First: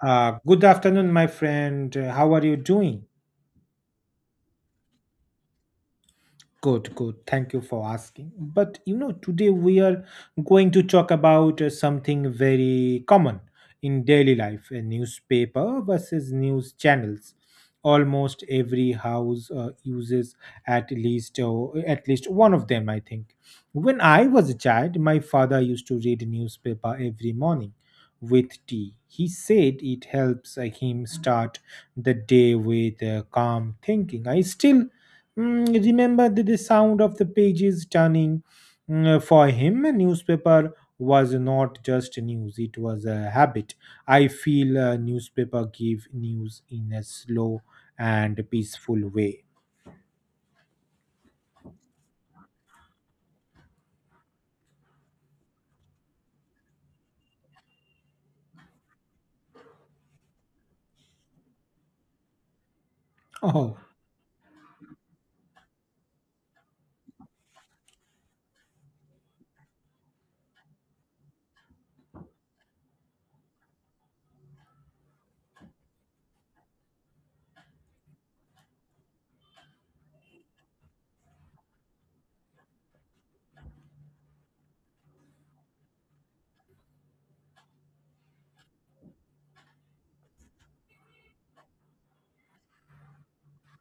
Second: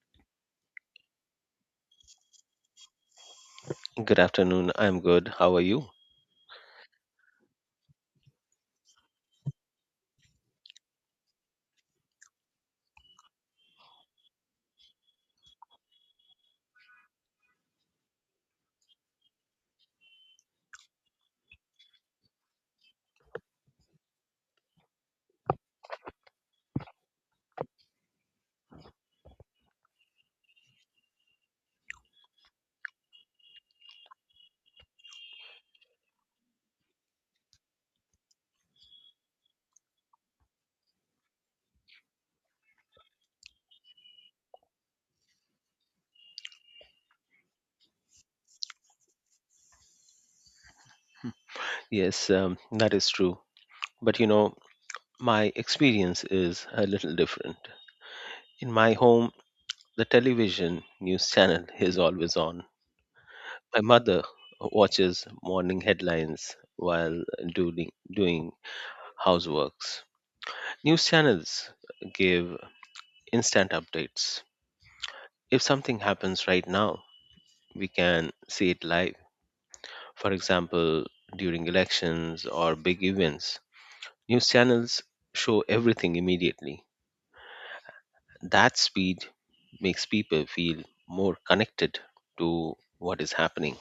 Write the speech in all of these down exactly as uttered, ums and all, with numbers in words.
Uh, good afternoon, my friend. Uh, How are you doing? Good afternoon. I'm good. How are you? Good, good. Thank you for asking. But you know, today we are going to talk about uh, something very common in daily life, a newspaper versus news channels. Almost every house uh, uses at least uh, at least one of them, I think. When I was a child, my father used to read newspaper every morning with tea. He said it helps uh, him start the day with uh, calm thinking. I still Mm, remember the, the sound of the pages turning. Mm, for him a newspaper was not just news, it was a habit. I feel a newspaper gave news in a slow and peaceful way. Yes, um, that is true. But you know, my experience is a little different. In my home, the television news channel is always on. Oh. My mother watches morning headlines while doing, doing houseworks. News channels give instant updates. If something happens right now, we can see it live. For example, during elections or big events, news channels show everything immediately. That speed makes people feel more connected to what is happening.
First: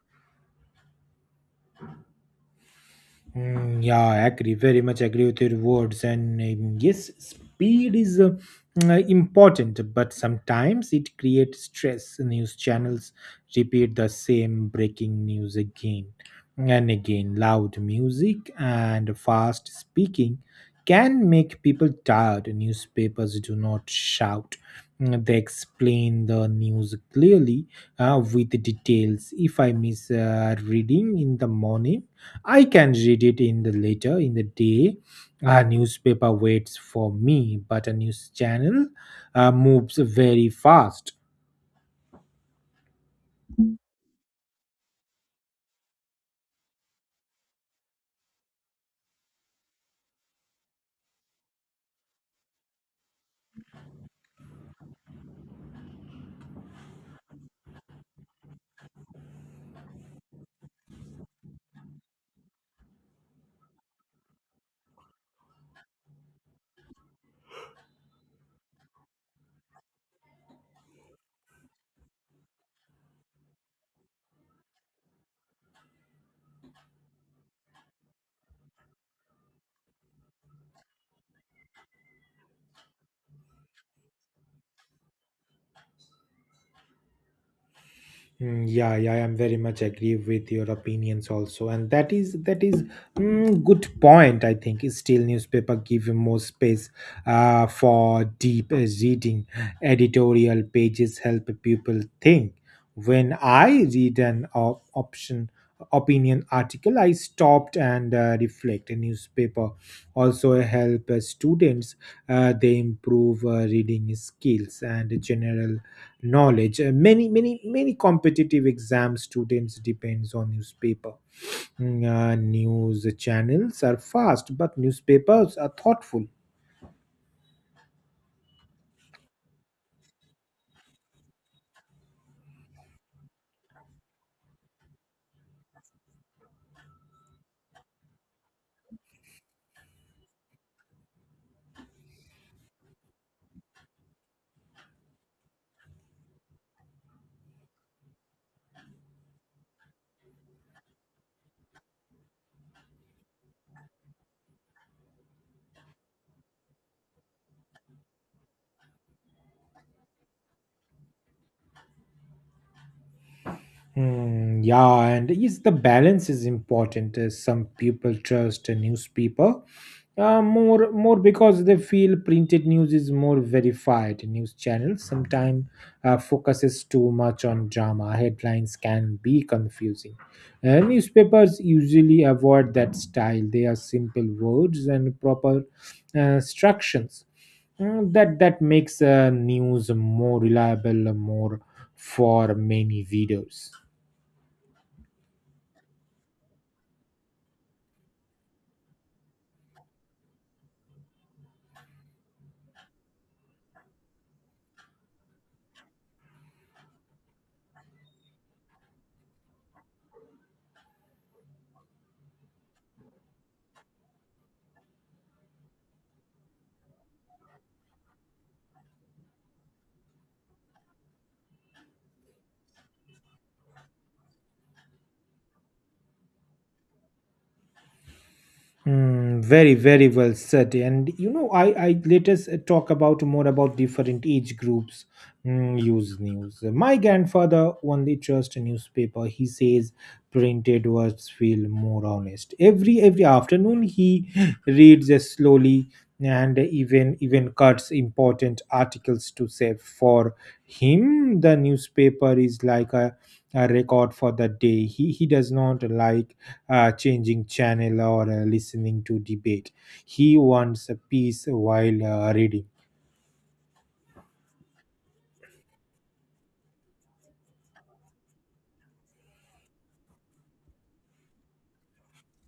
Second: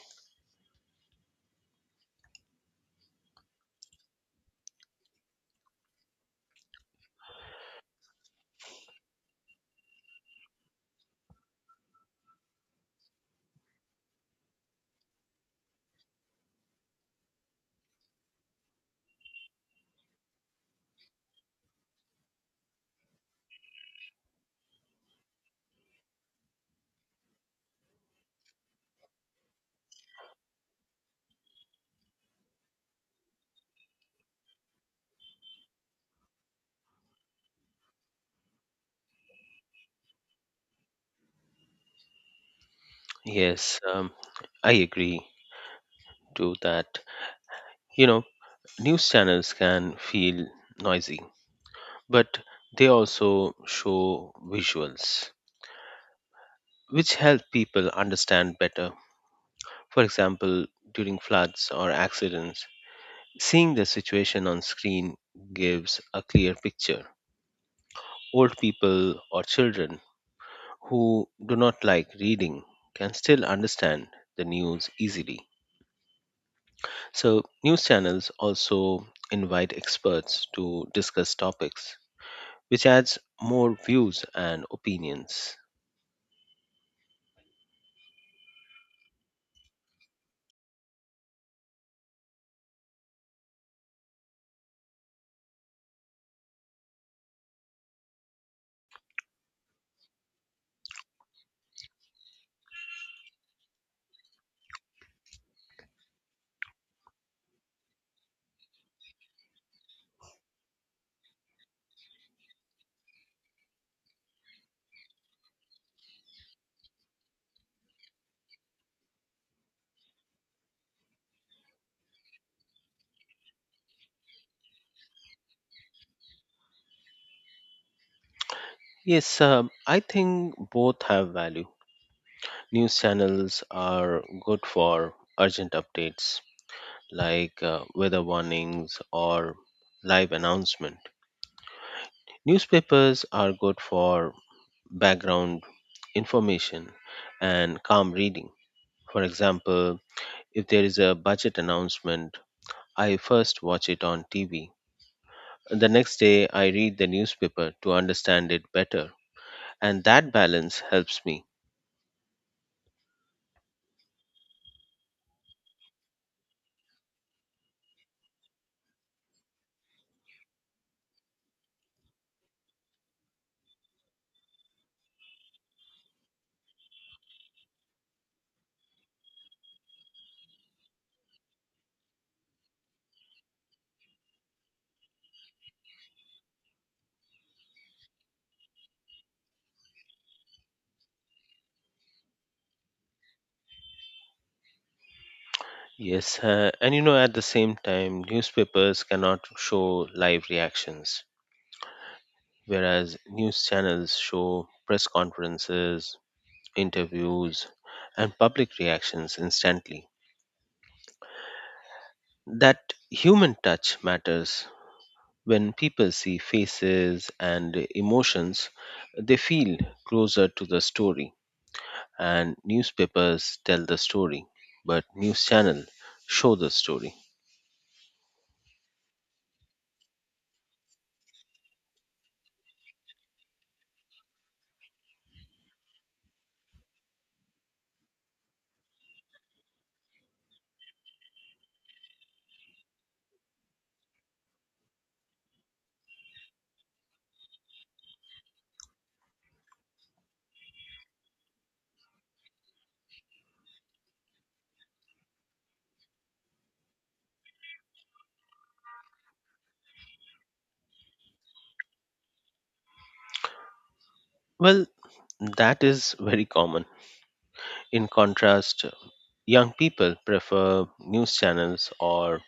Mm, yeah, I agree. Very much agree with your words. And um, yes, speed is uh, mm, uh, important, but sometimes it creates stress. News channels repeat the same breaking news again and again. Loud music and fast speaking can make people tired. Newspapers do not shout. Mm, They explain the news clearly uh, with details. If I miss uh, reading in the morning, I can read it in the later in the day. A newspaper waits for me, but a news channel uh, moves very fast. Yes, um, I agree to that. You know, news channels can feel noisy, but they also show visuals, which help people understand better. For example, during floods or accidents, seeing the situation on screen gives a clear picture. Old people or children who do not like reading can still understand the news easily. So, news channels also invite experts to discuss topics, which adds more views and opinions. Mm, Yeah, yeah, I am very much agree with your opinions also, and that is that is mm, good point. I think is still newspaper give you more space uh, for deep uh, reading. Editorial pages help people think. When I read an op- option opinion article, I stopped and uh, reflect. A newspaper also help uh, students. Uh, they improve uh, reading skills and general knowledge. Uh, many many many competitive exam students depends on newspaper. Mm, uh, news channels are fast but newspapers are thoughtful. Yes, um, I think both have value. News channels are good for urgent updates like uh, weather warnings or live announcement. Newspapers are good for background information and calm reading. For example, if there is a budget announcement, I first watch it on T V. The next day, I read the newspaper to understand it better. And that balance helps me. Mm, yeah, and is the balance is important. Uh, some people trust a newspaper uh, more more because they feel printed news is more verified. News channels sometimes uh, focuses too much on drama. Headlines can be confusing. Uh, newspapers usually avoid that style. They are simple words and proper uh, instructions. Mm, that that makes uh, news more reliable, more for many readers. Yes, uh, and you know, at the same time, newspapers cannot show live reactions, whereas news channels show press conferences, interviews, and public reactions instantly. That human touch matters. When people see faces and emotions, they feel closer to the story. And newspapers tell the story, but news channel show the story. Hmm. Very, very well said. And you know, I, I let us uh, talk about more about different age groups mm, use news. My grandfather only trust a newspaper. He says printed words feel more honest. Every every afternoon he reads uh, slowly and even even cuts important articles to save. For him, the newspaper is like a, a record for the day. He he does not like uh, changing channel or uh, listening to debate. He wants a peace while uh, reading. Well, that is very common. In contrast, young people prefer news channels or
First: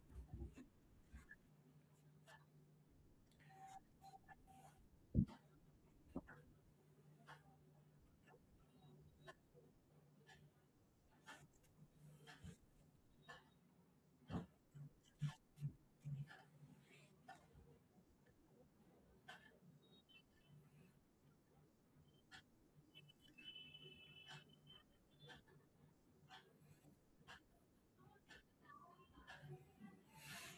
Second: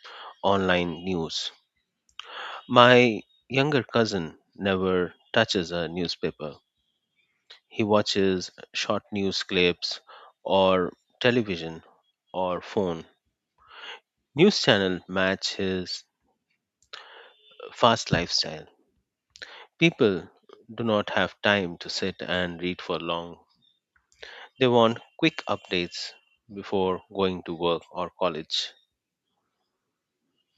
online news. My younger cousin never touches a newspaper. He watches short news clips or television or phone. News channel match his fast lifestyle. People do not have time to sit and read for long. They want quick updates before going to work or college.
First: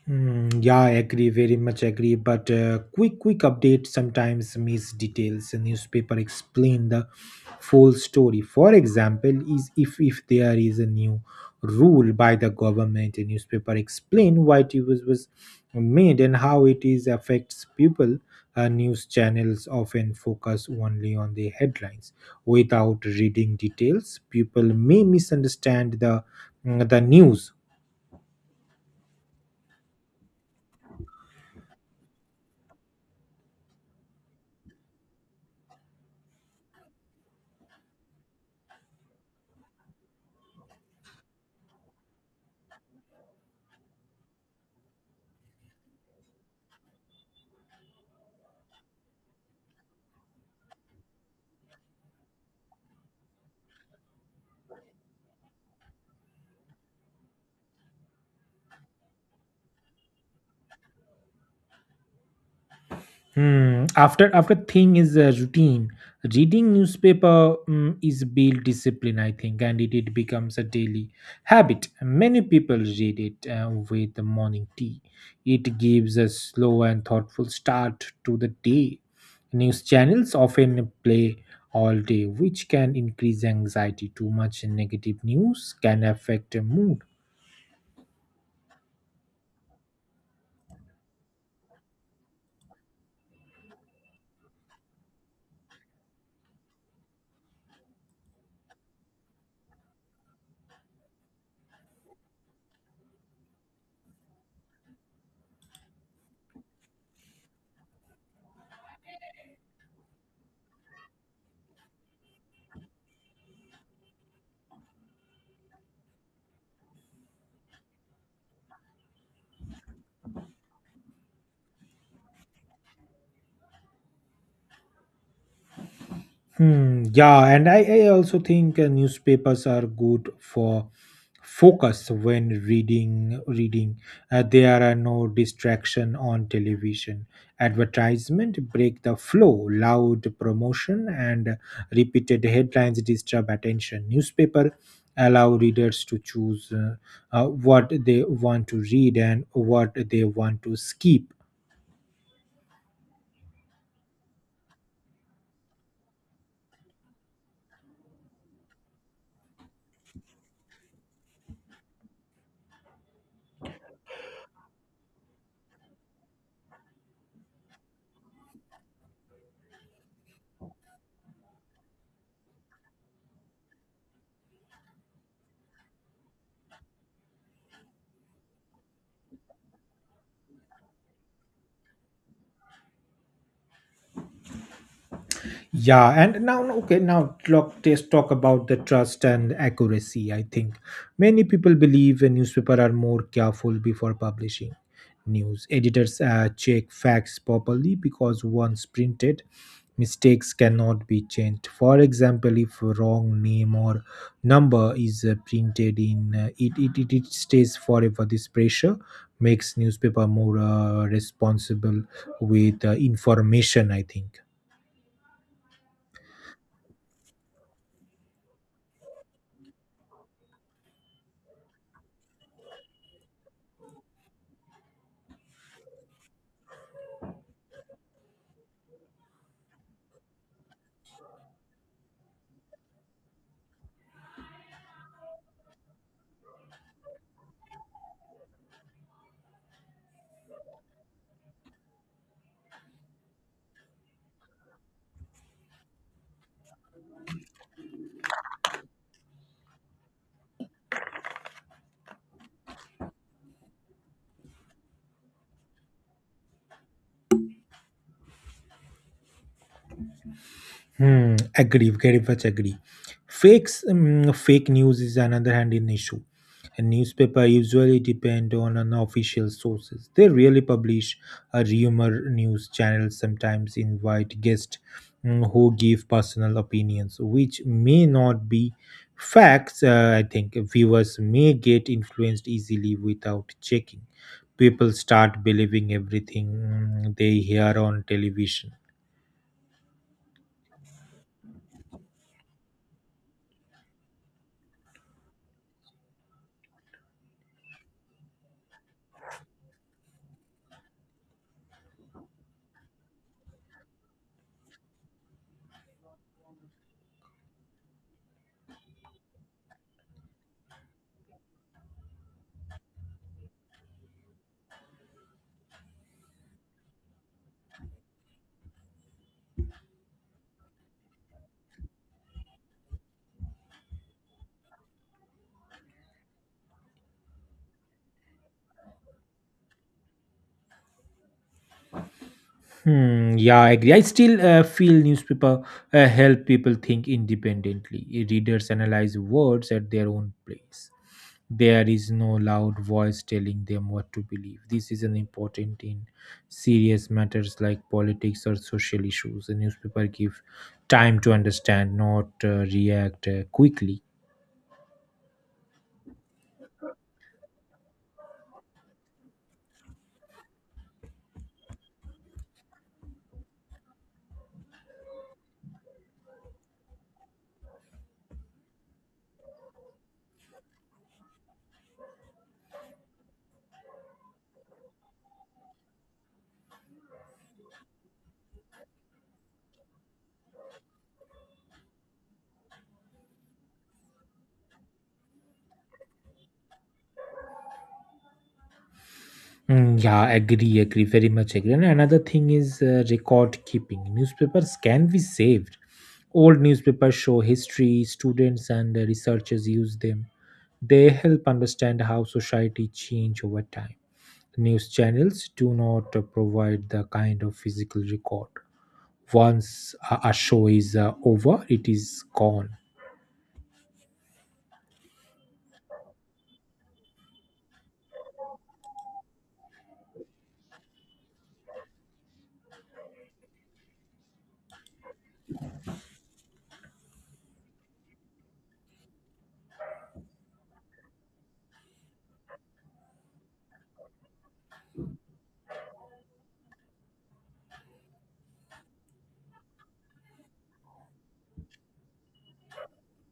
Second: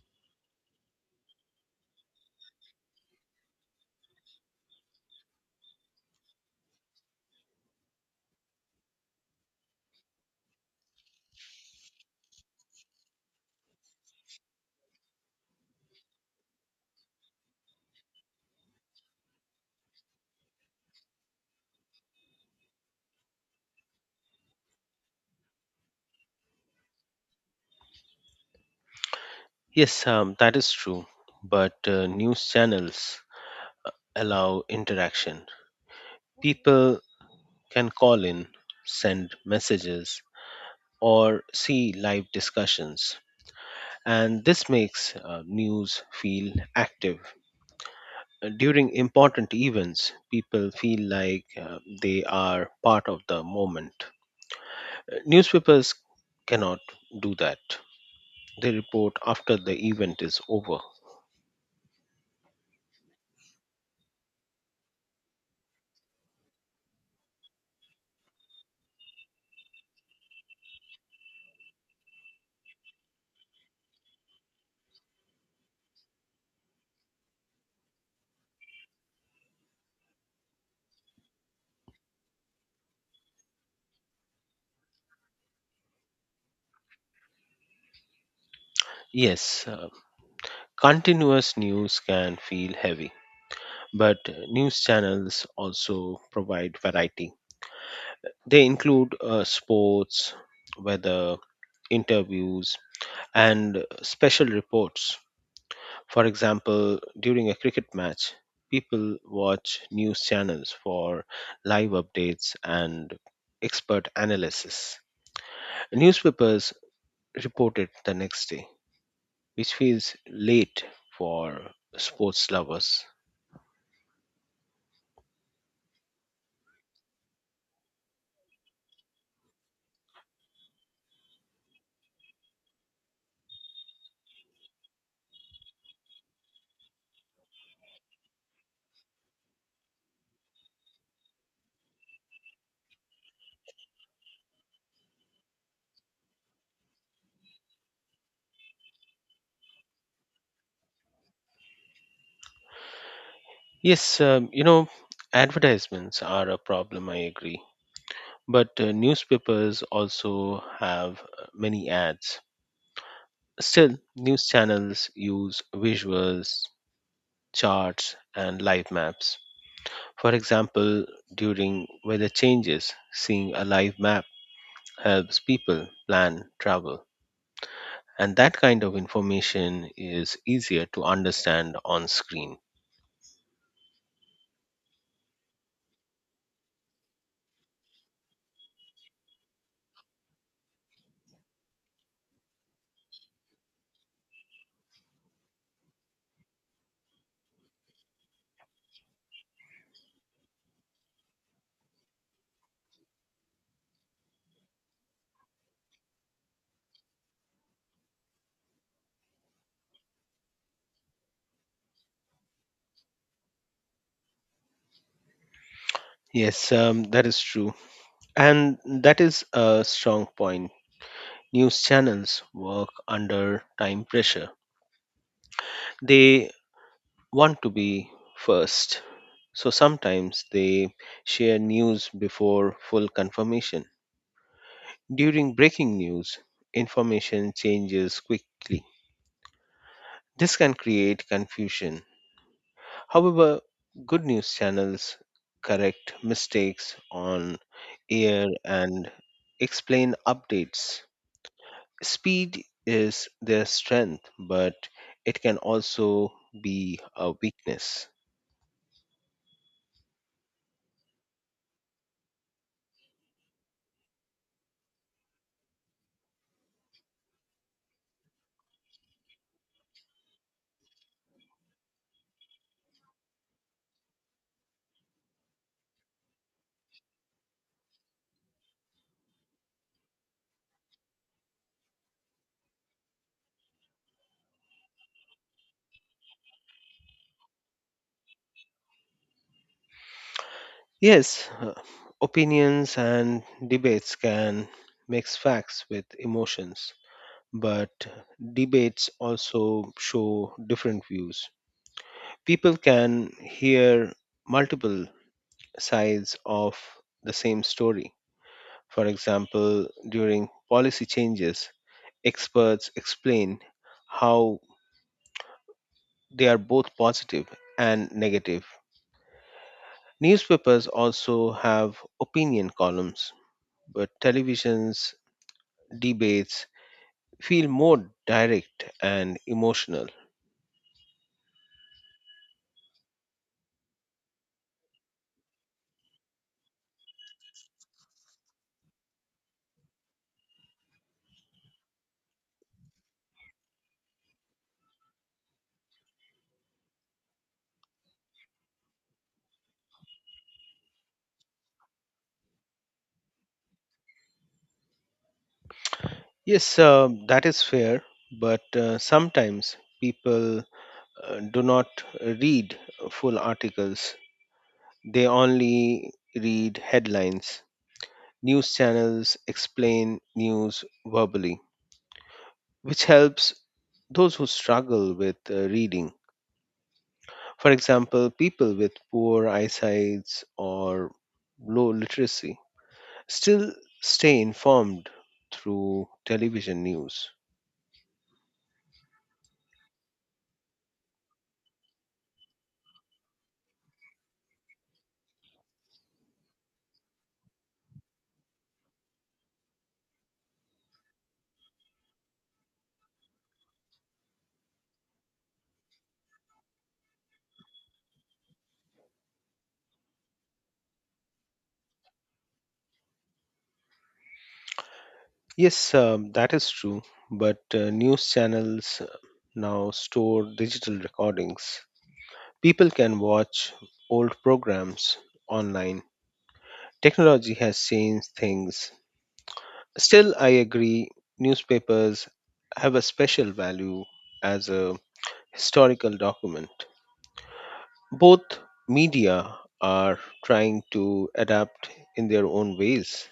Mm, yeah, I agree, very much agree. But uh, quick, quick update sometimes miss details. A newspaper explain the full story. For example, is if if there is a new rule by the government, a newspaper explain why it was was made and how it is affects people. Uh, news channels often focus only on the headlines without reading details. People may misunderstand the the news. Yes, um, that is true. But uh, news channels uh, allow interaction. People can call in, send messages, or see live discussions. And this makes uh, news feel active. Uh, during important events, people feel like uh, they are part of the moment. Uh, Newspapers cannot do that. They report after the event is over. Hmm. After after thing is a routine. Reading newspaper mm, is build discipline, I think, and it, it becomes a daily habit. Many people read it uh, with the morning tea. It gives a slow and thoughtful start to the day. News channels often play all day, which can increase anxiety. Too much negative news can affect a mood. Yes, uh, continuous news can feel heavy, but uh, news channels also provide variety. They include uh, sports, weather, interviews, and special reports. For example, during a cricket match, people watch news channels for live updates and expert analysis. Newspapers report it the next day, which feels late for sports lovers. Hmm, yeah, and I, I also think uh, newspapers are good for focus when reading reading. Uh, there are no distraction on television. Advertisement break the flow, loud promotion and repeated headlines disturb attention. Newspaper allow readers to choose uh, uh, what they want to read and what they want to skip. Yes, um, you know, advertisements are a problem, I agree. But uh, newspapers also have uh, many ads. Still, news channels use visuals, charts, and live maps. For example, during weather changes, seeing a live map helps people plan travel, and that kind of information is easier to understand on screen. Yeah, and now okay, now talk us talk about the trust and accuracy. I think many people believe a newspaper are more careful before publishing news. Editors uh, check facts properly because once printed, mistakes cannot be changed. For example, if a wrong name or number is uh, printed in uh, it, it, it, it stays forever. This pressure makes newspaper more uh, responsible with uh, information, I think. Yes, um, that is true. And that is a strong point. News channels work under time pressure, they want to be first. So sometimes they share news before full confirmation. During breaking news, information changes quickly. This can create confusion. However, good news channels correct mistakes on air and explain updates. Speed is their strength, but it can also be a weakness. Hmm, agree, very much agree. Fakes, um, fake news is another hand in issue. And newspaper usually depend on an official sources. They really publish a rumor. News channel sometimes invite guests um, who give personal opinions, which may not be facts. Uh, I think viewers may get influenced easily without checking. People start believing everything mm, they hear on television. Yes, uh, opinions and debates can mix facts with emotions, but debates also show different views. People can hear multiple sides of the same story. For example, during policy changes, experts explain how they are both positive and negative. Newspapers also have opinion columns, but television's debates feel more direct and emotional. Hmm, yeah, I agree. I still uh, feel newspaper uh, help people think independently. Readers analyze words at their own place. There is no loud voice telling them what to believe. This is an important in serious matters like politics or social issues. The newspaper give time to understand, not uh, react uh, quickly. Yes, um, that is fair, but uh, sometimes people uh, do not read full articles. They only read headlines. News channels explain news verbally, which helps those who struggle with uh, reading. For example, people with poor eyesight or low literacy still stay informed through television news. Mm, yeah, agree, agree, very much agree. And another thing is uh, record keeping. Newspapers can be saved. Old newspapers show history, students and uh, researchers use them. They help understand how society change over time. News channels do not uh, provide the kind of physical record. Once a, a show is uh, over, it is gone. Yes, um, that is true, but uh, news channels uh, now store digital recordings. People can watch old programs online. Technology has changed things. Still, I agree, newspapers have a special value as a historical document. Both media are trying to adapt in their own ways.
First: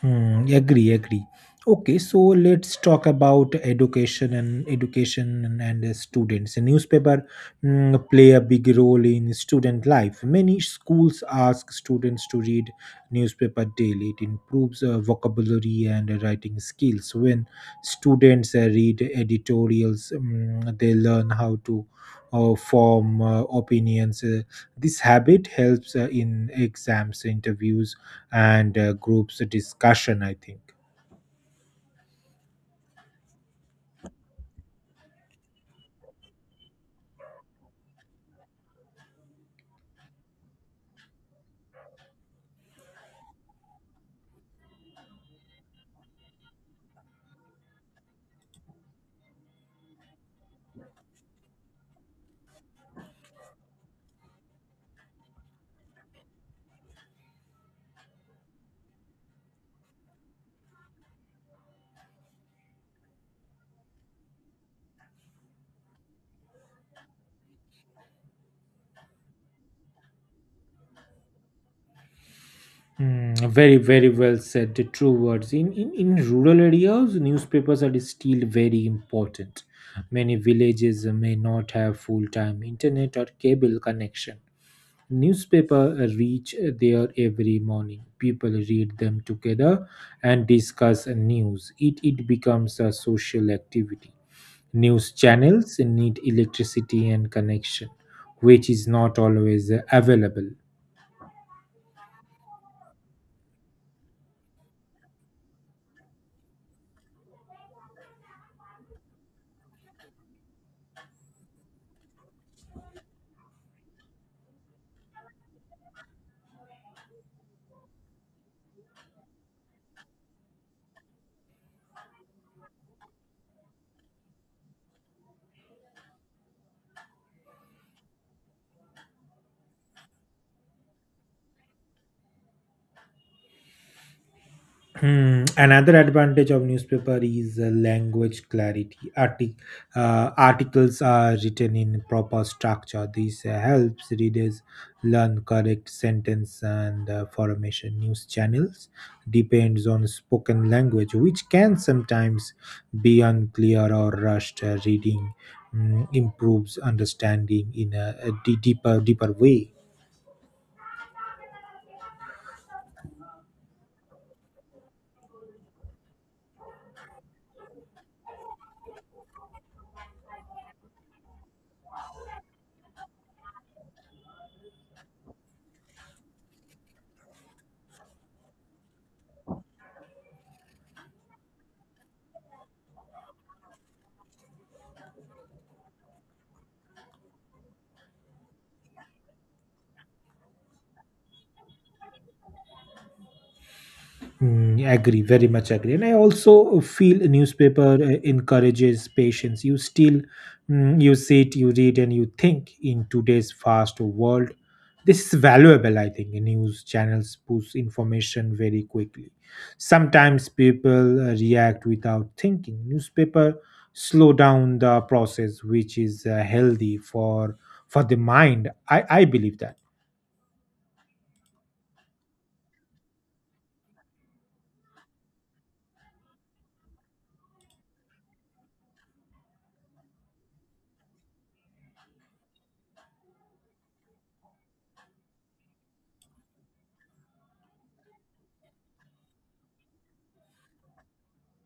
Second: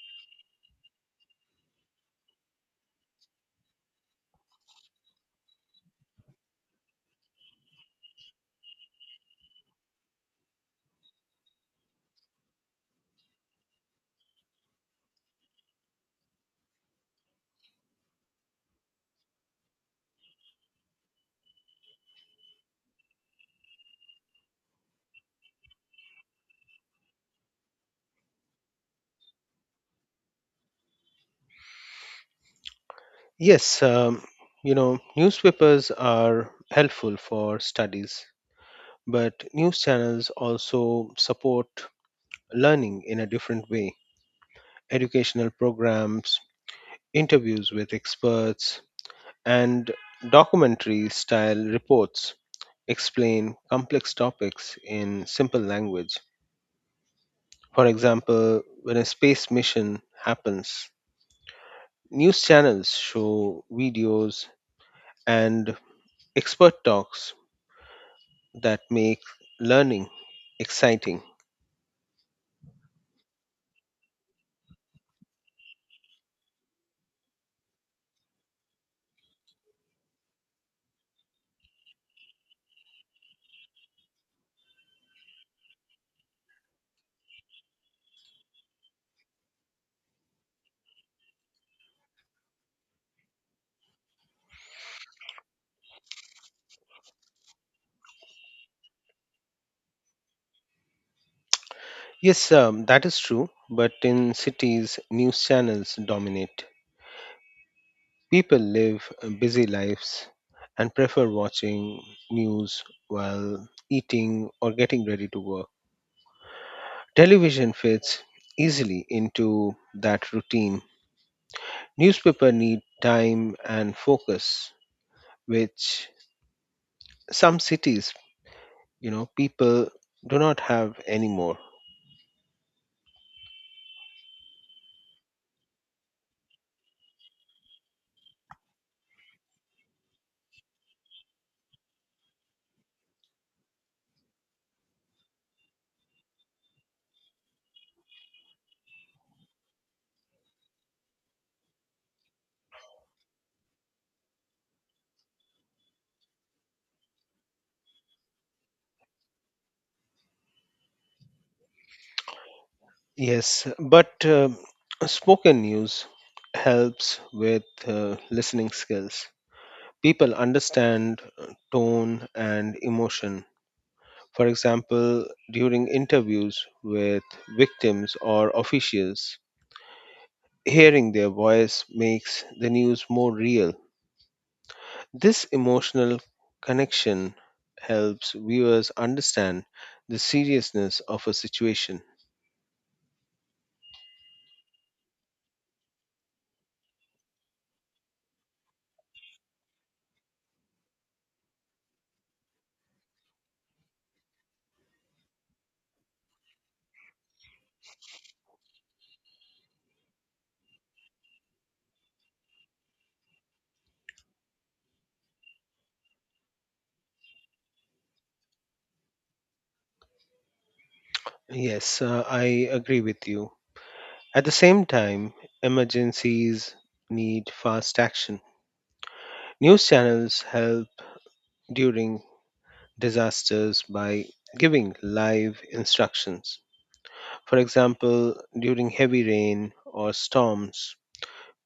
Hmm, agree, agree. Okay, so let's talk about education and education and, and the students. A newspaper mm, play a big role in student life. Many schools ask students to read newspaper daily. It improves uh, vocabulary and writing skills. When students uh, read editorials, mm, they learn how to uh, form uh, opinions. Uh, this habit helps uh, in exams, interviews, and uh, groups discussion, I think. Yes, um, you know, newspapers are helpful for studies. But news channels also support learning in a different way. Educational programs, interviews with experts, and documentary style reports explain complex topics in simple language. For example, when a space mission happens, news channels show videos and expert talks that make learning exciting. Hmm, very, very well said. The true words. In, in, in rural areas, newspapers are still very important. Many villages may not have full time internet or cable connection. Newspaper reach there every morning. People read them together and discuss news. It, it becomes a social activity. News channels need electricity and connection, which is not always available. Yes, um, that is true, but in cities, news channels dominate. People live uh, busy lives and prefer watching news while eating or getting ready to work. Television fits easily into that routine. Newspaper need time and focus, which some cities, you know, people do not have anymore. Hmm. Another advantage of newspaper is uh, language clarity. Artic- uh, articles are written in proper structure. This uh, helps readers learn correct sentence and uh, formation. News channels depends on spoken language, which can sometimes be unclear or rushed. Uh, reading mm, improves understanding in a, a de- deeper, deeper way. Yes, but uh, spoken news helps with uh, listening skills. People understand uh, tone and emotion. For example, during interviews with victims or officials, hearing their voice makes the news more real. This emotional connection helps viewers understand the seriousness of a situation. Mm, agree, very much agree. And I also feel a newspaper uh, encourages patience. You still, mm, you sit, you read, and you think in today's fast world. This is valuable, I think. News channels push information very quickly. Sometimes people uh, react without thinking. Newspaper slow down the process, which is uh, healthy for for the mind. I I believe that. Yes, uh, I agree with you. At the same time, emergencies need fast action. News channels help during disasters by giving live instructions. For example, during heavy rain or storms,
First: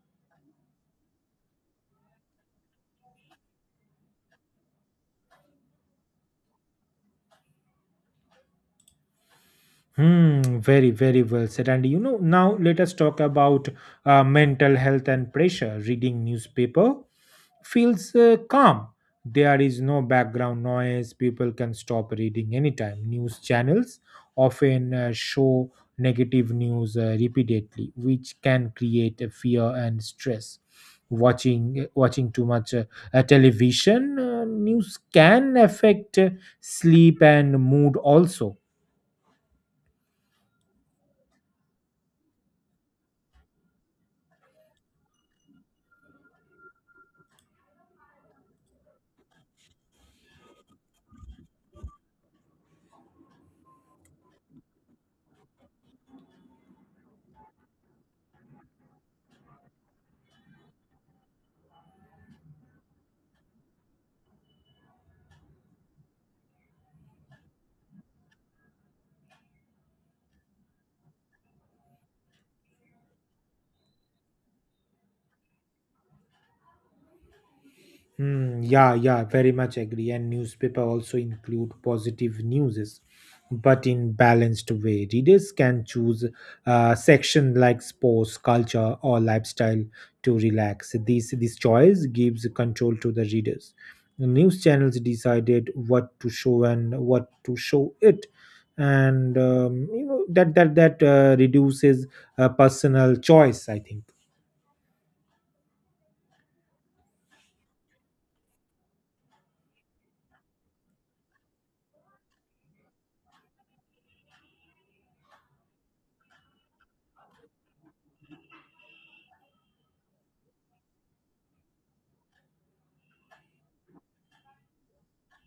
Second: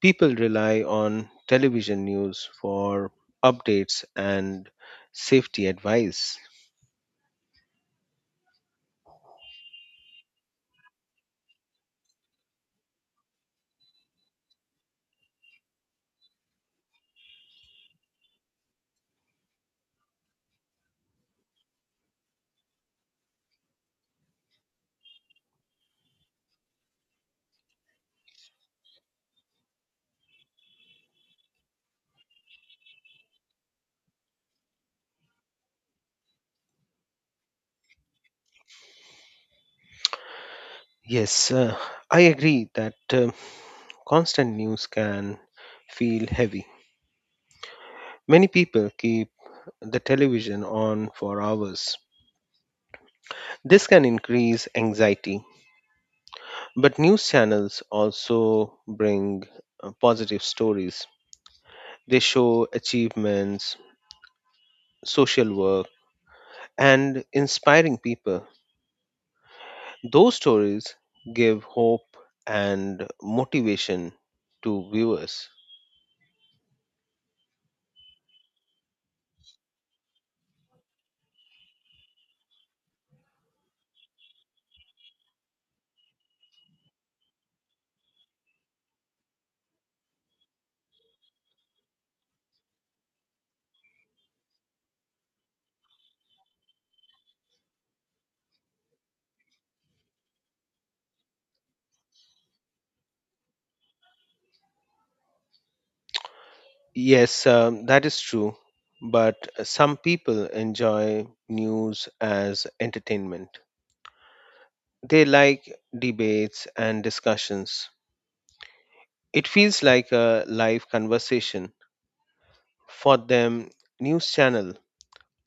people rely on television news for updates and safety advice. Hmm, very, very well said. And you know, now let us talk about uh, mental health and pressure. Reading newspaper feels uh, calm. There is no background noise. People can stop reading anytime. News channels often uh, show negative news uh, repeatedly, which can create a fear and stress. Watching uh, watching too much uh, uh, television uh, news can affect uh, sleep and mood also. Yes, uh, I agree that um, constant news can feel heavy. Many people keep the television on for hours. This can increase anxiety, but news channels also bring uh, positive stories. They show achievements, social work, and inspiring people. Those stories give hope and motivation to viewers. Hmm, yeah, yeah, very much agree. And newspaper also include positive news, but in balanced way. Readers can choose a section like sports, culture, or lifestyle to relax. This this choice gives control to the readers. The news channels decided what to show and what to show it, and um, you know that that that uh, reduces uh, personal choice, I think. Yes, um, that is true, but some people enjoy news as entertainment. They like debates and discussions. It feels like a live conversation. For them, news channel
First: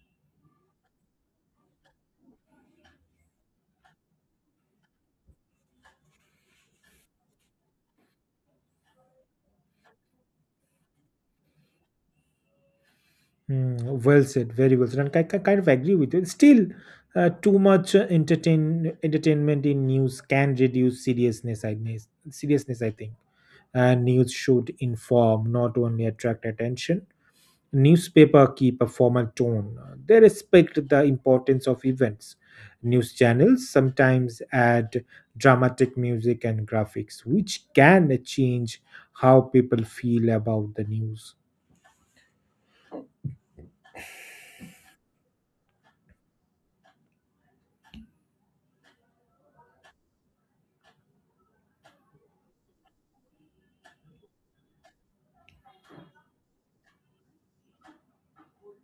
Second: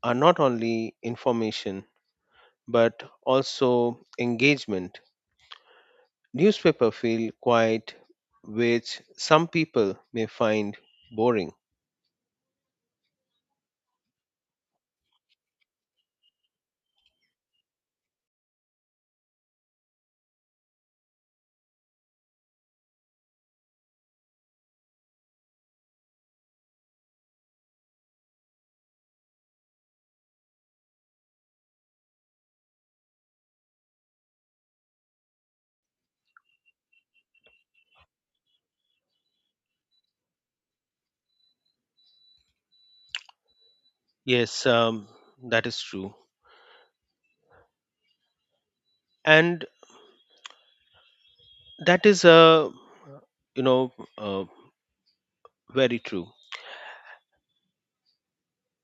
are not only information but also engagement. Newspaper feel quite, which some people may find boring. Hmm. Well said, very well said, and I, ki- kind of agree with you. Still, uh, too much uh, entertain entertainment in news can reduce seriousness. I guess- seriousness, I think, and news should inform, not only attract attention. Newspaper keep a formal tone. They respect the importance of events. News channels sometimes add dramatic music and graphics, which can change how people feel about the news. Yes, um, that is true. And that is a, you know uh, very true,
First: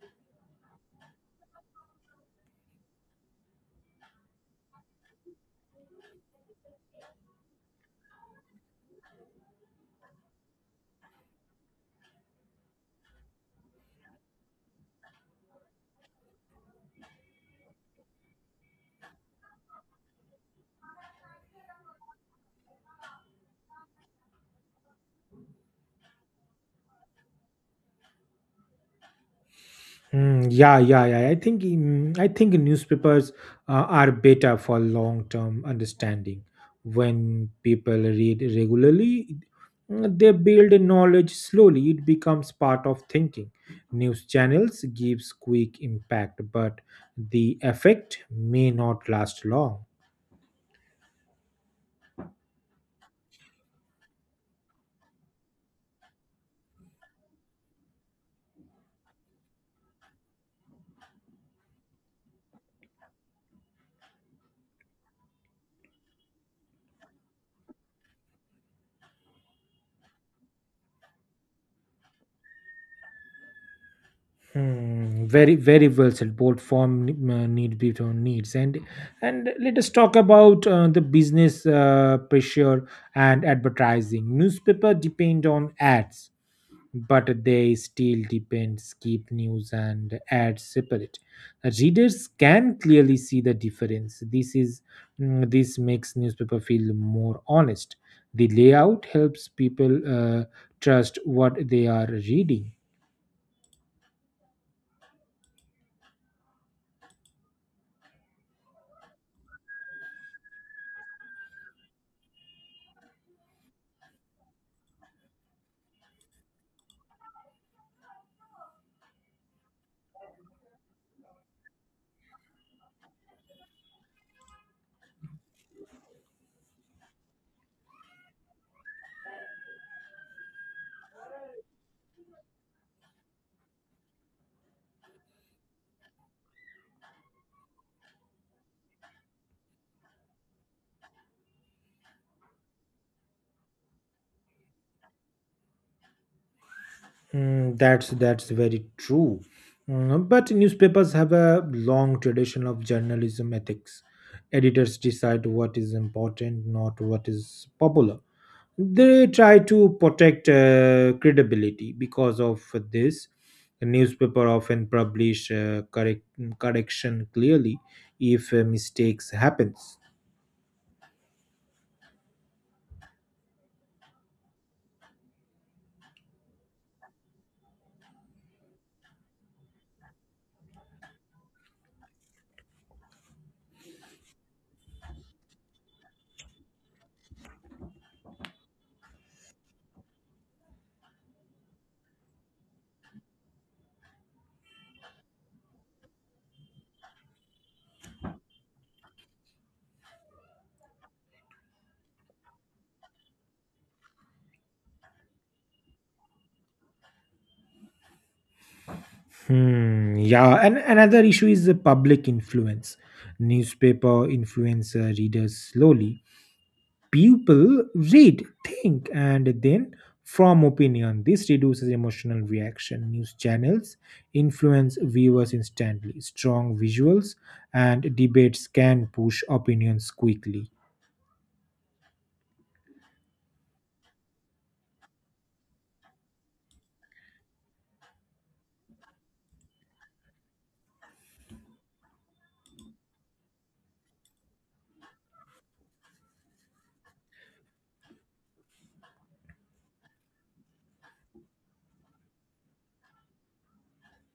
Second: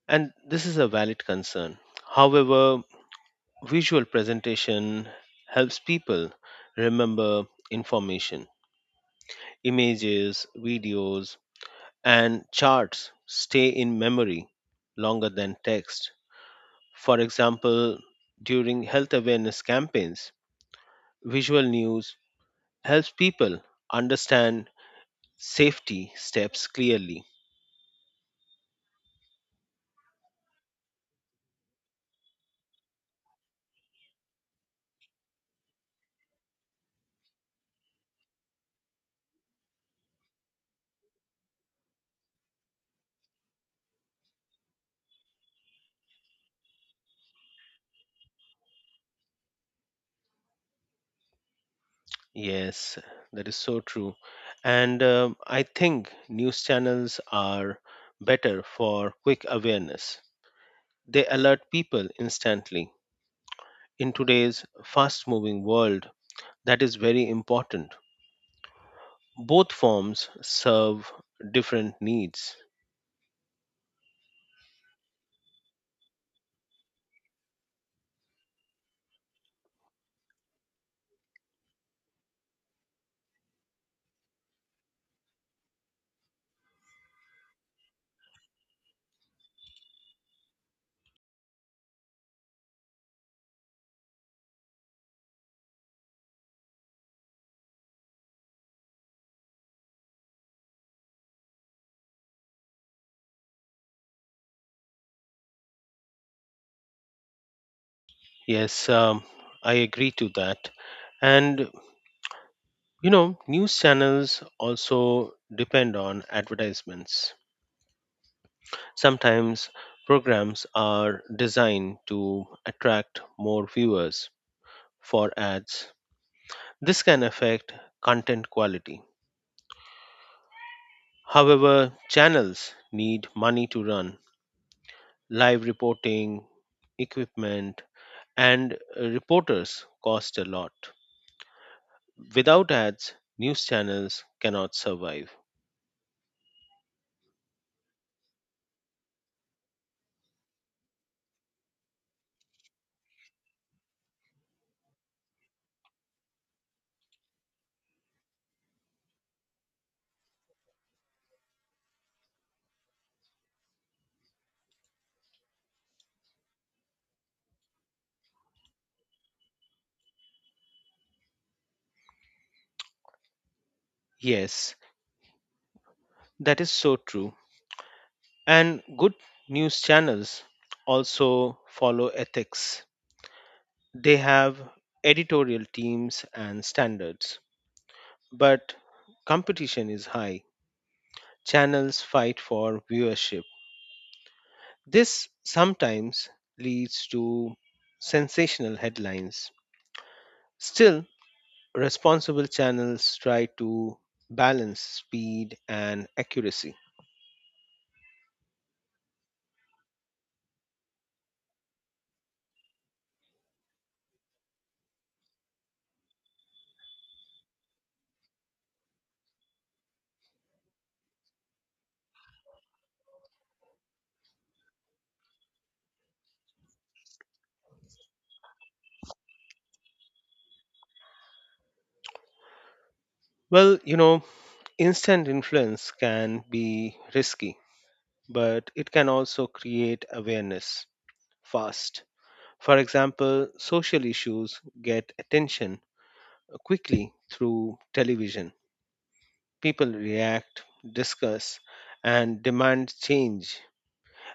and this is a valid concern. However, visual presentation helps people remember information. Images, videos, and charts stay in memory longer than text. For example, during health awareness campaigns, visual news helps people understand safety steps clearly. Mm, yeah, yeah, yeah. I think mm, I think newspapers uh, are better for long-term understanding. When people read regularly, mm, they build knowledge slowly. It becomes part of thinking. News channels gives quick impact, but the effect may not last long. Yes, that is so true. And um, I think news channels are better for quick awareness. They alert people instantly. In today's fast moving world, that is very important. Both forms serve different needs. Hmm, very very well said. Both form uh, need different needs, and and let us talk about uh, the business uh, pressure and advertising. Newspaper depend on ads but they still depend, keep news and ads separate. Readers can clearly see the difference. This is mm, this makes newspaper feel more honest. The layout helps people uh, trust what they are reading. Yes, um, I agree to that. And you know, news channels also depend on advertisements. Sometimes programs are designed to attract more viewers for ads. This can affect content quality. However, channels need money to run. Live reporting, equipment, and uh, reporters cost a lot. Without ads, news channels cannot survive. Mm, that's that's very true. Mm, but newspapers have a long tradition of journalism ethics. Editors decide what is important, not what is popular. They try to protect uh, credibility. Because of this, the newspaper often publish uh, correct correction clearly if uh, mistakes happens. Yes, that is so true. And good news channels also follow ethics. They have editorial teams and standards. But competition is high. Channels fight for viewership. This sometimes leads to sensational headlines. Still, responsible channels try to balance speed and accuracy. Hmm, yeah, and another issue is the public influence. Newspaper influence uh, readers slowly. People read, think, and then form opinion. This reduces emotional reaction. News channels influence viewers instantly. Strong visuals and debates can push opinions quickly. Well, you know, instant influence can be risky, but it can also create awareness fast. For example, social issues get attention quickly through television. People react, discuss, and demand change,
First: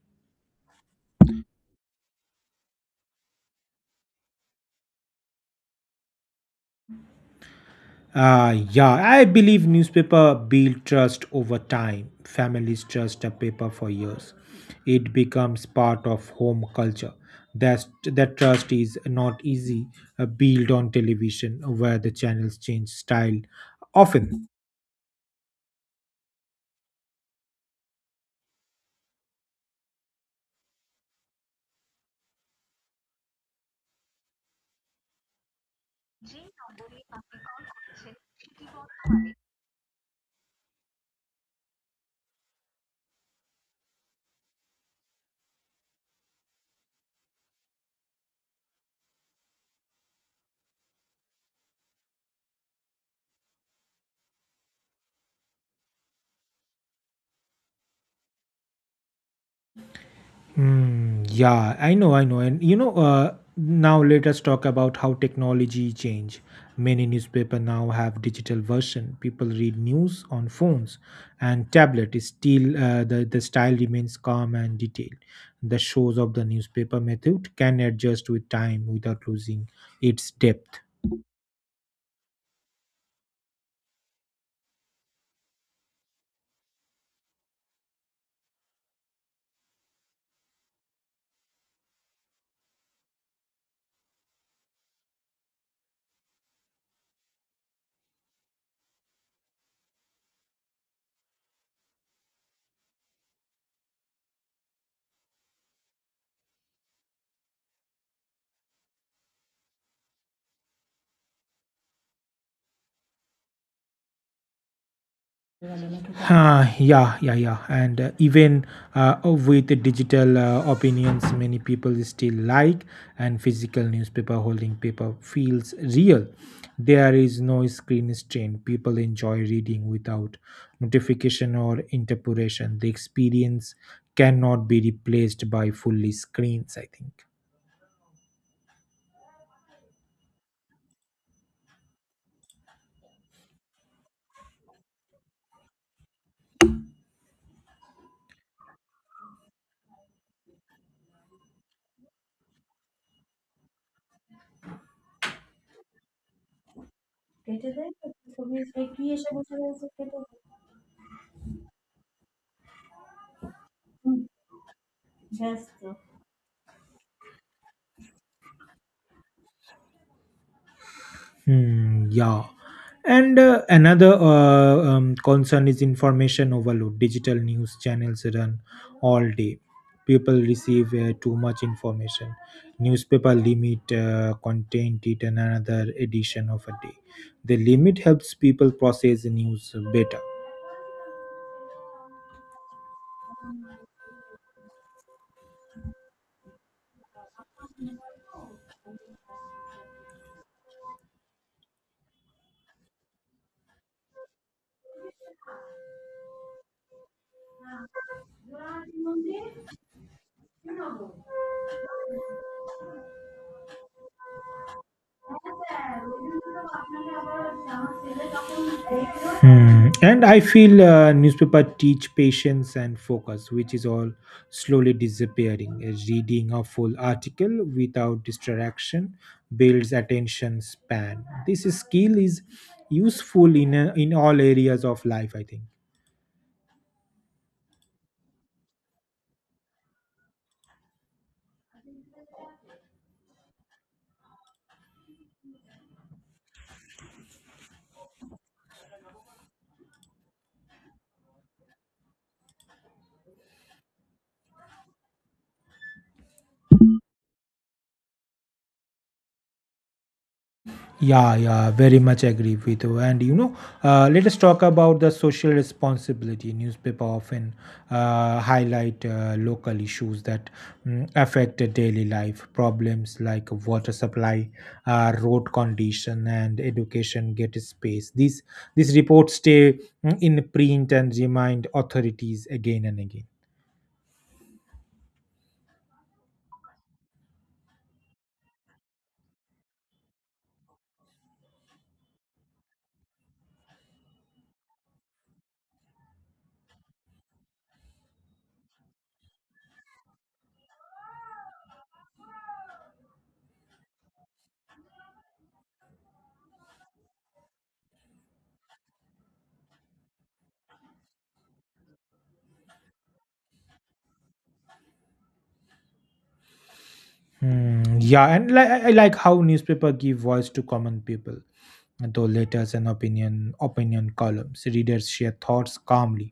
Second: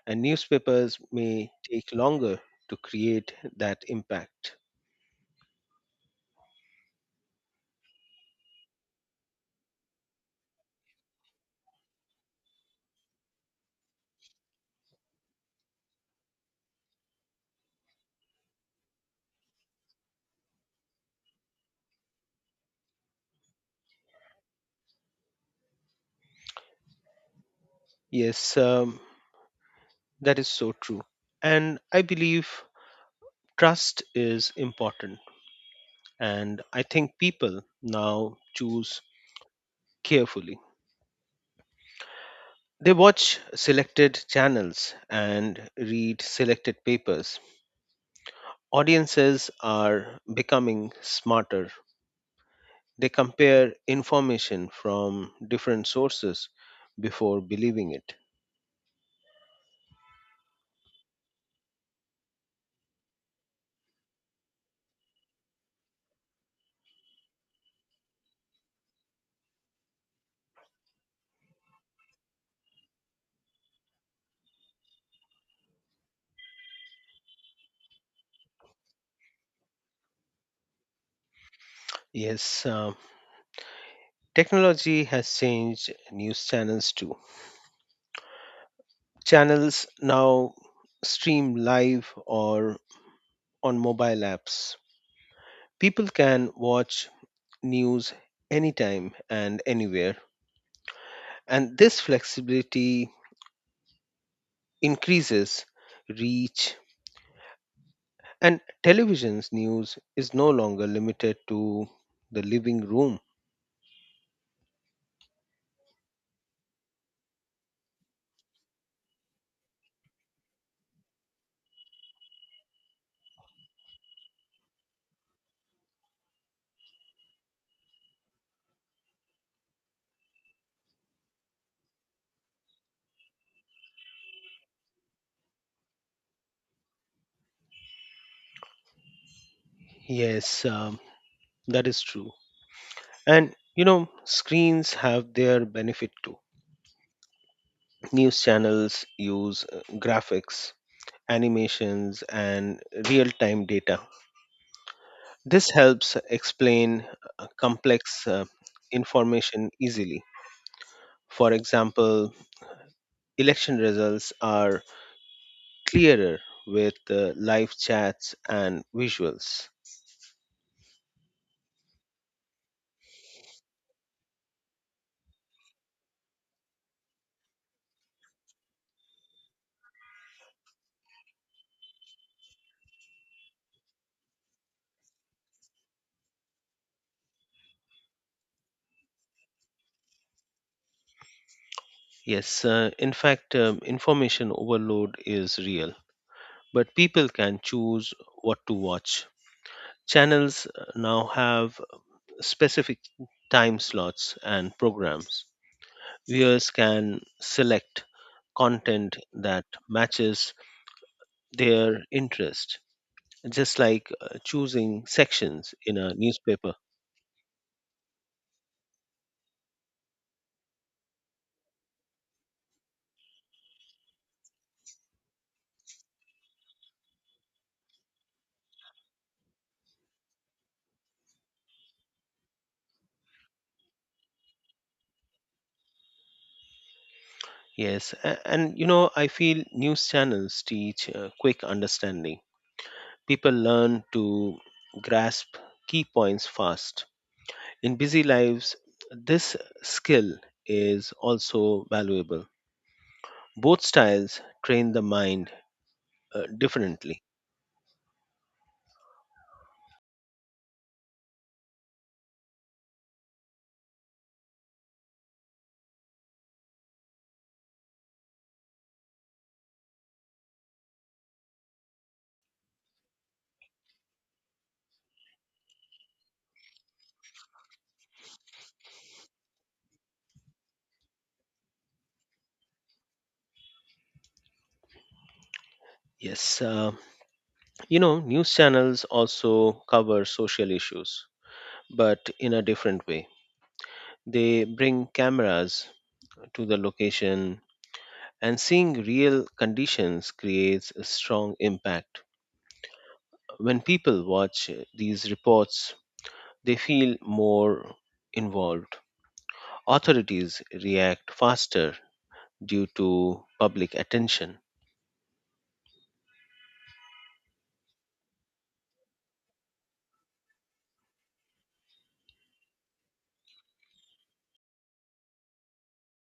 and newspapers may take longer to create that impact. Uh, yeah, I believe newspaper build trust over time. Families trust a paper for years. It becomes part of home culture. That that trust is not easy uh, build on television, where the channels change style often. Yes, um, that is so true. And I believe trust is important, and I think people now choose carefully. They watch selected channels and read selected papers. Audiences are becoming smarter. They compare information from different sources before believing it. Mm, yeah, I know, I know. And you know, uh, now let us talk about how technology change. Many newspaper now have digital version. People read news on phones and tablet. Is still uh, the the style remains calm and detailed. The shows of the newspaper method can adjust with time without losing its depth. Yes, uh, technology has changed news channels too. Channels now stream live or on mobile apps. People can watch news anytime and anywhere. And this flexibility increases reach. And television's news is no longer limited to the living room. Uh, yeah, yeah, yeah. And uh, even uh, with the digital uh, opinions, many people still like and physical newspaper holding paper feels real. There is no screen strain. People enjoy reading without notification or interpuration. The experience cannot be replaced by fully screens, I think. Yes, um, that is true. And you know, screens have their benefit too. News channels use uh, graphics, animations, and real time data. This helps explain uh, complex uh, So information easily. For example, election results are just. clearer with uh, live chats and visuals. Hmm, yeah. And uh, another uh, um, concern is information overload. Digital news channels run all day. People receive uh, too much information. Newspaper limit uh, content it in another edition of a day. The limit helps people process news better. Yes, uh, in fact, um, information overload is real, but people can choose what to watch. Channels uh, now have specific time slots and programs. Viewers can select content that matches their interest, just like uh, choosing sections in a newspaper. Hmm. And I feel uh, newspaper teach patience and focus, which is all slowly disappearing. Uh, Reading a full article without distraction builds attention span. This skill is useful in uh, in all areas of life, I think. Yes, a- and you know, I feel news channels teach uh, quick understanding. People learn to grasp key points fast. In busy lives, this skill is also valuable. Both styles train the mind uh, differently. Yeah, yeah, very much agree with you. And you know, uh, let us talk about the social responsibility. Newspaper often uh, highlight uh, local issues that mm, affect the daily life. Problems like water supply, uh, road condition, and education get space. These these reports stay mm, in print and remind authorities again and again. Yes, uh, you know, news channels also cover social issues, but in a different way. They bring cameras to the location, and seeing real conditions creates a strong impact. When people watch uh, these reports, they feel more involved. Authorities react faster due to public attention. Hmm, yeah, and like I I like how newspaper give voice to common people, though letters and opinion opinion columns. Readers share thoughts calmly.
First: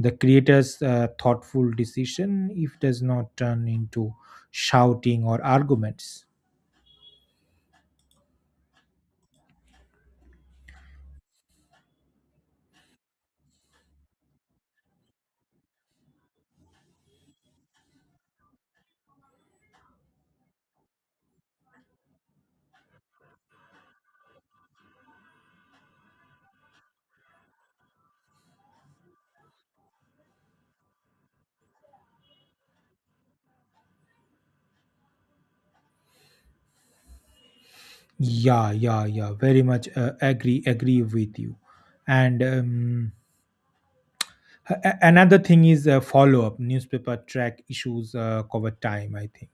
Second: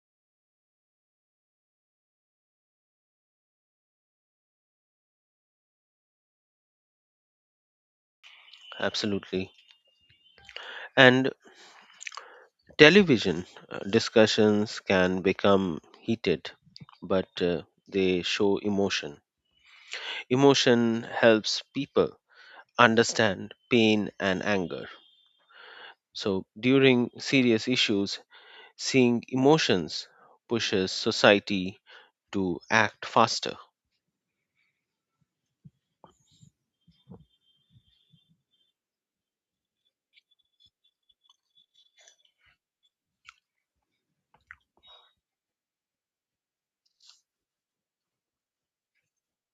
The creator's uh, thoughtful decision if does not turn into shouting or arguments. Absolutely. And television uh, discussions can become heated, but uh, they show emotion. Emotion helps people understand pain and anger. So during serious issues, seeing emotions pushes society to act faster. Yeah, yeah, yeah. Very much uh, agree agree with you. And um, a- a- another thing is uh, follow up. Newspaper track issues uh, cover time, I think.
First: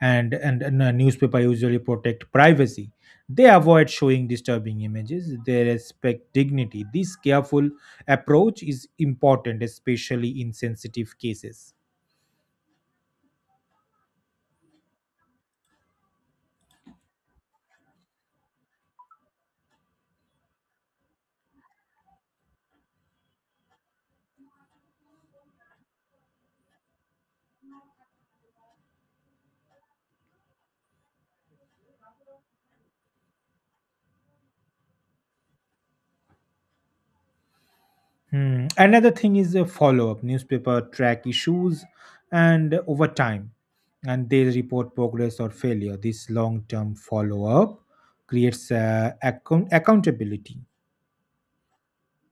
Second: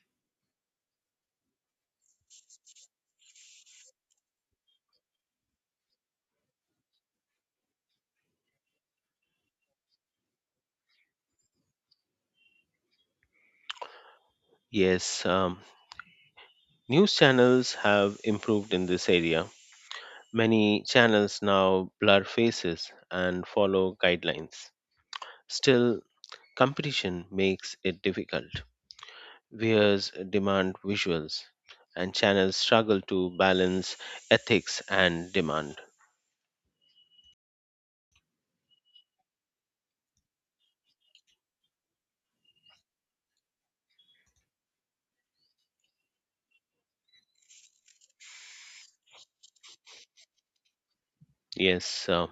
And and, and uh, Newspaper usually protect privacy, they avoid showing disturbing images, they respect dignity. This careful approach is important, especially in sensitive cases. Yes, um, news channels have improved in this area. Many channels now blur faces and follow guidelines. Still, competition makes it difficult. Viewers demand visuals, and channels struggle to balance ethics and demand. Hmm. Another thing is a follow up. Newspaper track issues and over time, and they report progress or failure. This long term follow up creates uh, account- accountability. Yes, uh,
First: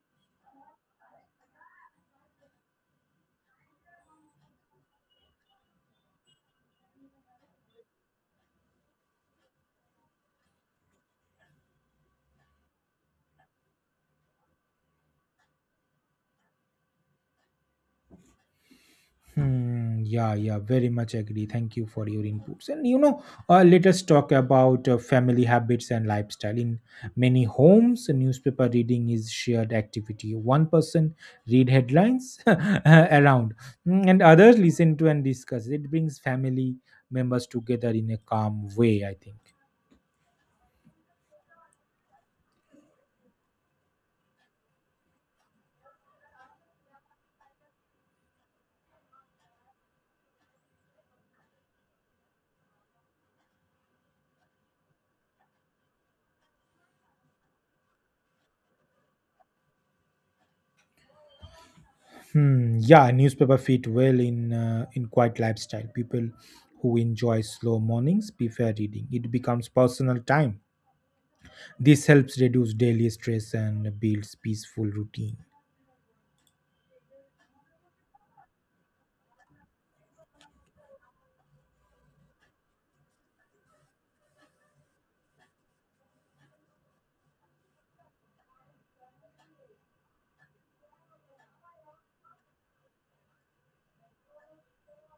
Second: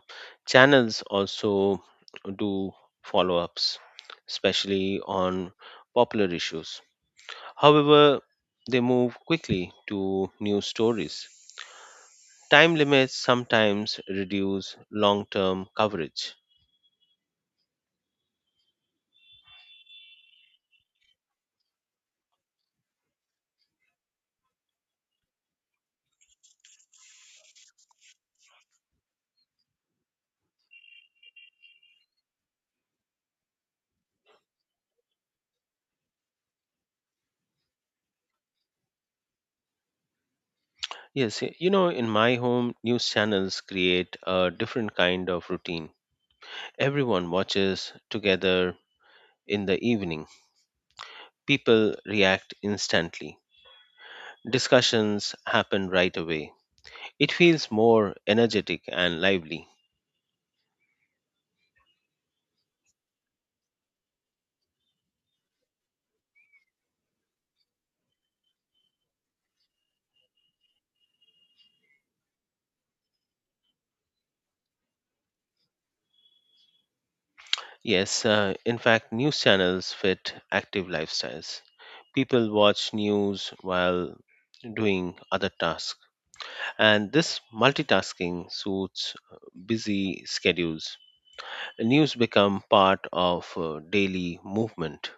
channels also do follow ups, especially on popular issues. However, they move quickly to new stories. Time limits sometimes reduce long term coverage. Hmm, yeah, yeah, very much agree. Thank you for your inputs. And you know, uh, let us talk about uh, family habits and lifestyle. In many homes, newspaper reading is shared activity. One person read headlines around, mm, and others listen to and discuss. It brings family members together in a calm way, I think. Yes, y- you know, in my home, news channels create a different kind of routine. Everyone watches together in the evening, people react instantly, discussions happen right away. It feels more energetic and lively. Hmm, yeah, newspaper fit well in uh, in quiet lifestyle. People who enjoy slow mornings prefer reading. It becomes personal time. This helps reduce daily stress and builds peaceful routine. Yes, uh, in fact, news channels fit active lifestyles. People watch news while doing other tasks, and this multitasking suits uh, busy schedules. News become part of uh, daily movement.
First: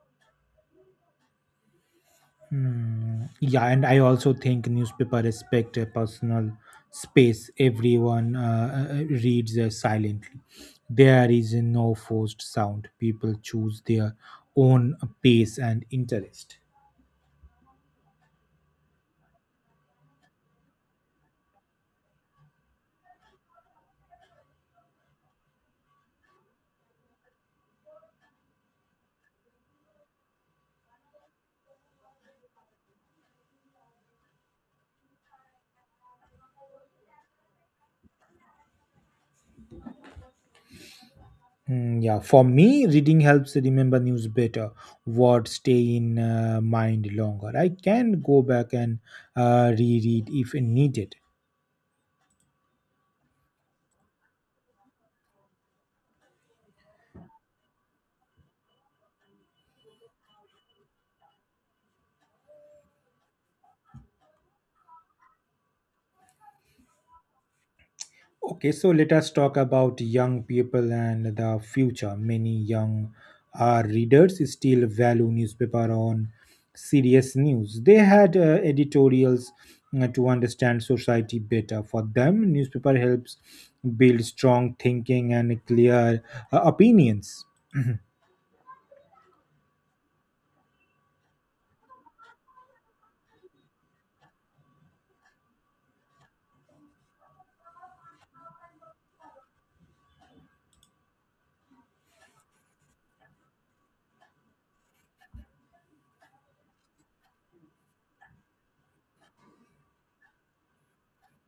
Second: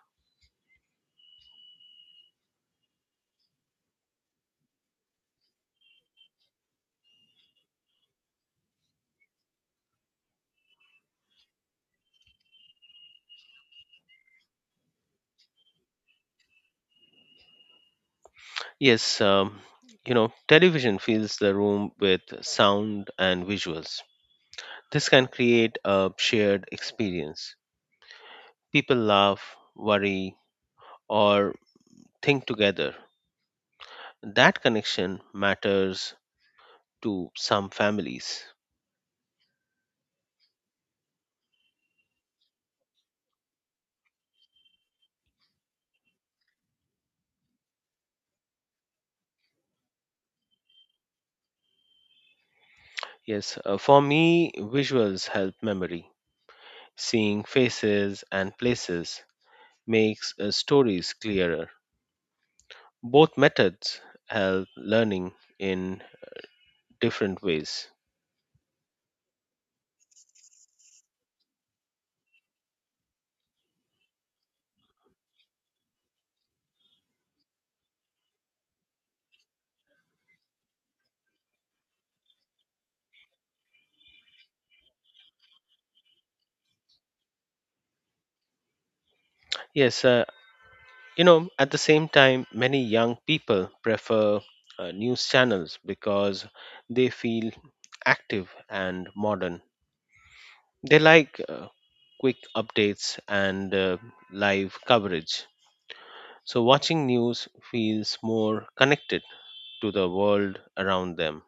Hmm. Yeah, and I also think newspaper respect a personal space. Everyone uh, uh, reads uh, silently. There is no forced sound. People choose their own pace and interest. Yes, um, you know, television fills the room with sound and visuals. This can create a shared experience. People laugh, worry, or think together. That connection matters to some families. Mm, yeah, for me, reading helps remember news better. Words stay in uh, mind longer. I can go back and uh, reread if needed. Yes, uh, for me, visuals help memory. Seeing faces and places makes uh, stories clearer. Both methods help learning in different ways. Okay, so let us talk about young people and the future. Many young uh, readers still value newspaper on serious news. They had uh, editorials uh, to understand society better. For them, newspaper helps build strong thinking and clear uh, opinions. Yes, uh, you know, at the same time, many young people prefer uh, news channels because they feel active and modern. They like uh, quick updates and uh, live coverage. So, watching news feels more connected to the world around them.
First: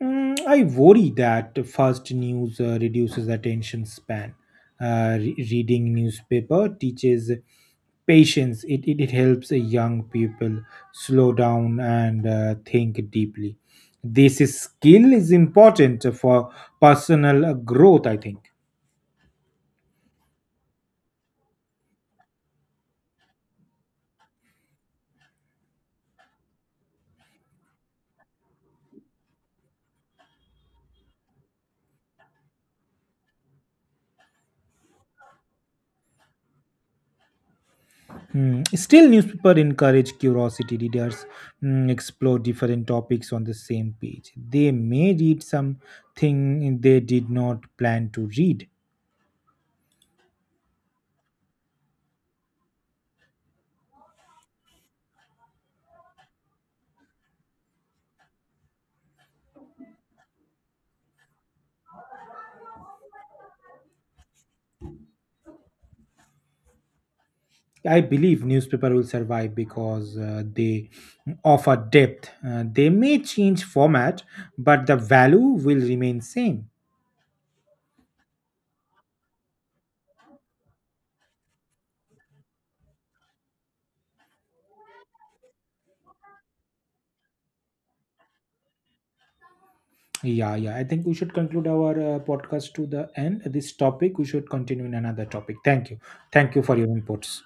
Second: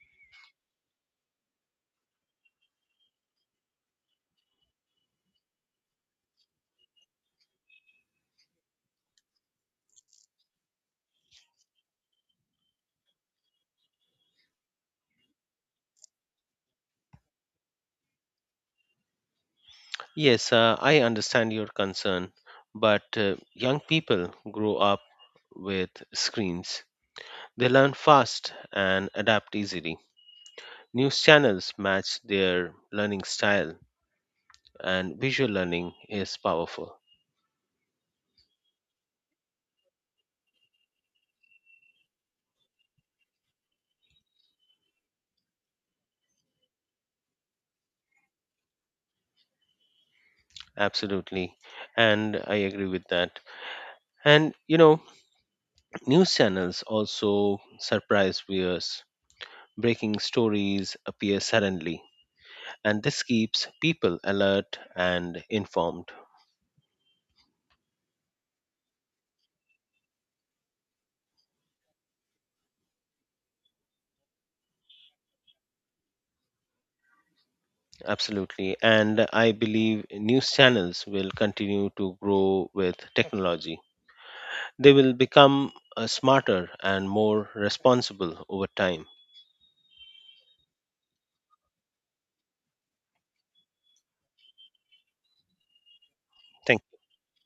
Mm, I worry that fast news uh, reduces attention span. Uh, re- reading newspaper teaches patience. It, it, it helps uh, young people slow down and uh, think deeply. This is skill is important for personal uh, growth, I think. Yes, uh, I understand your concern, but uh, young people grow up with screens. They learn fast and adapt easily. News channels match their learning style, and visual learning is powerful. Hmm. Still, newspaper encourage curiosity. Readers mm, explore different topics on the same page. They may read something they did not plan to read. Absolutely. And I agree with that. And you know, news channels also surprise viewers. Breaking stories appear suddenly, and this keeps people alert and informed. I believe newspaper will survive because uh, they offer depth. Uh, they may change format, but the value will remain same. Absolutely. And I believe news channels will continue to grow with technology. They will become uh, smarter and more responsible over time. Yeah, yeah. I think we should conclude our uh, podcast to the end. This topic we should continue in another topic. Thank you. Thank you for your Thank inputs.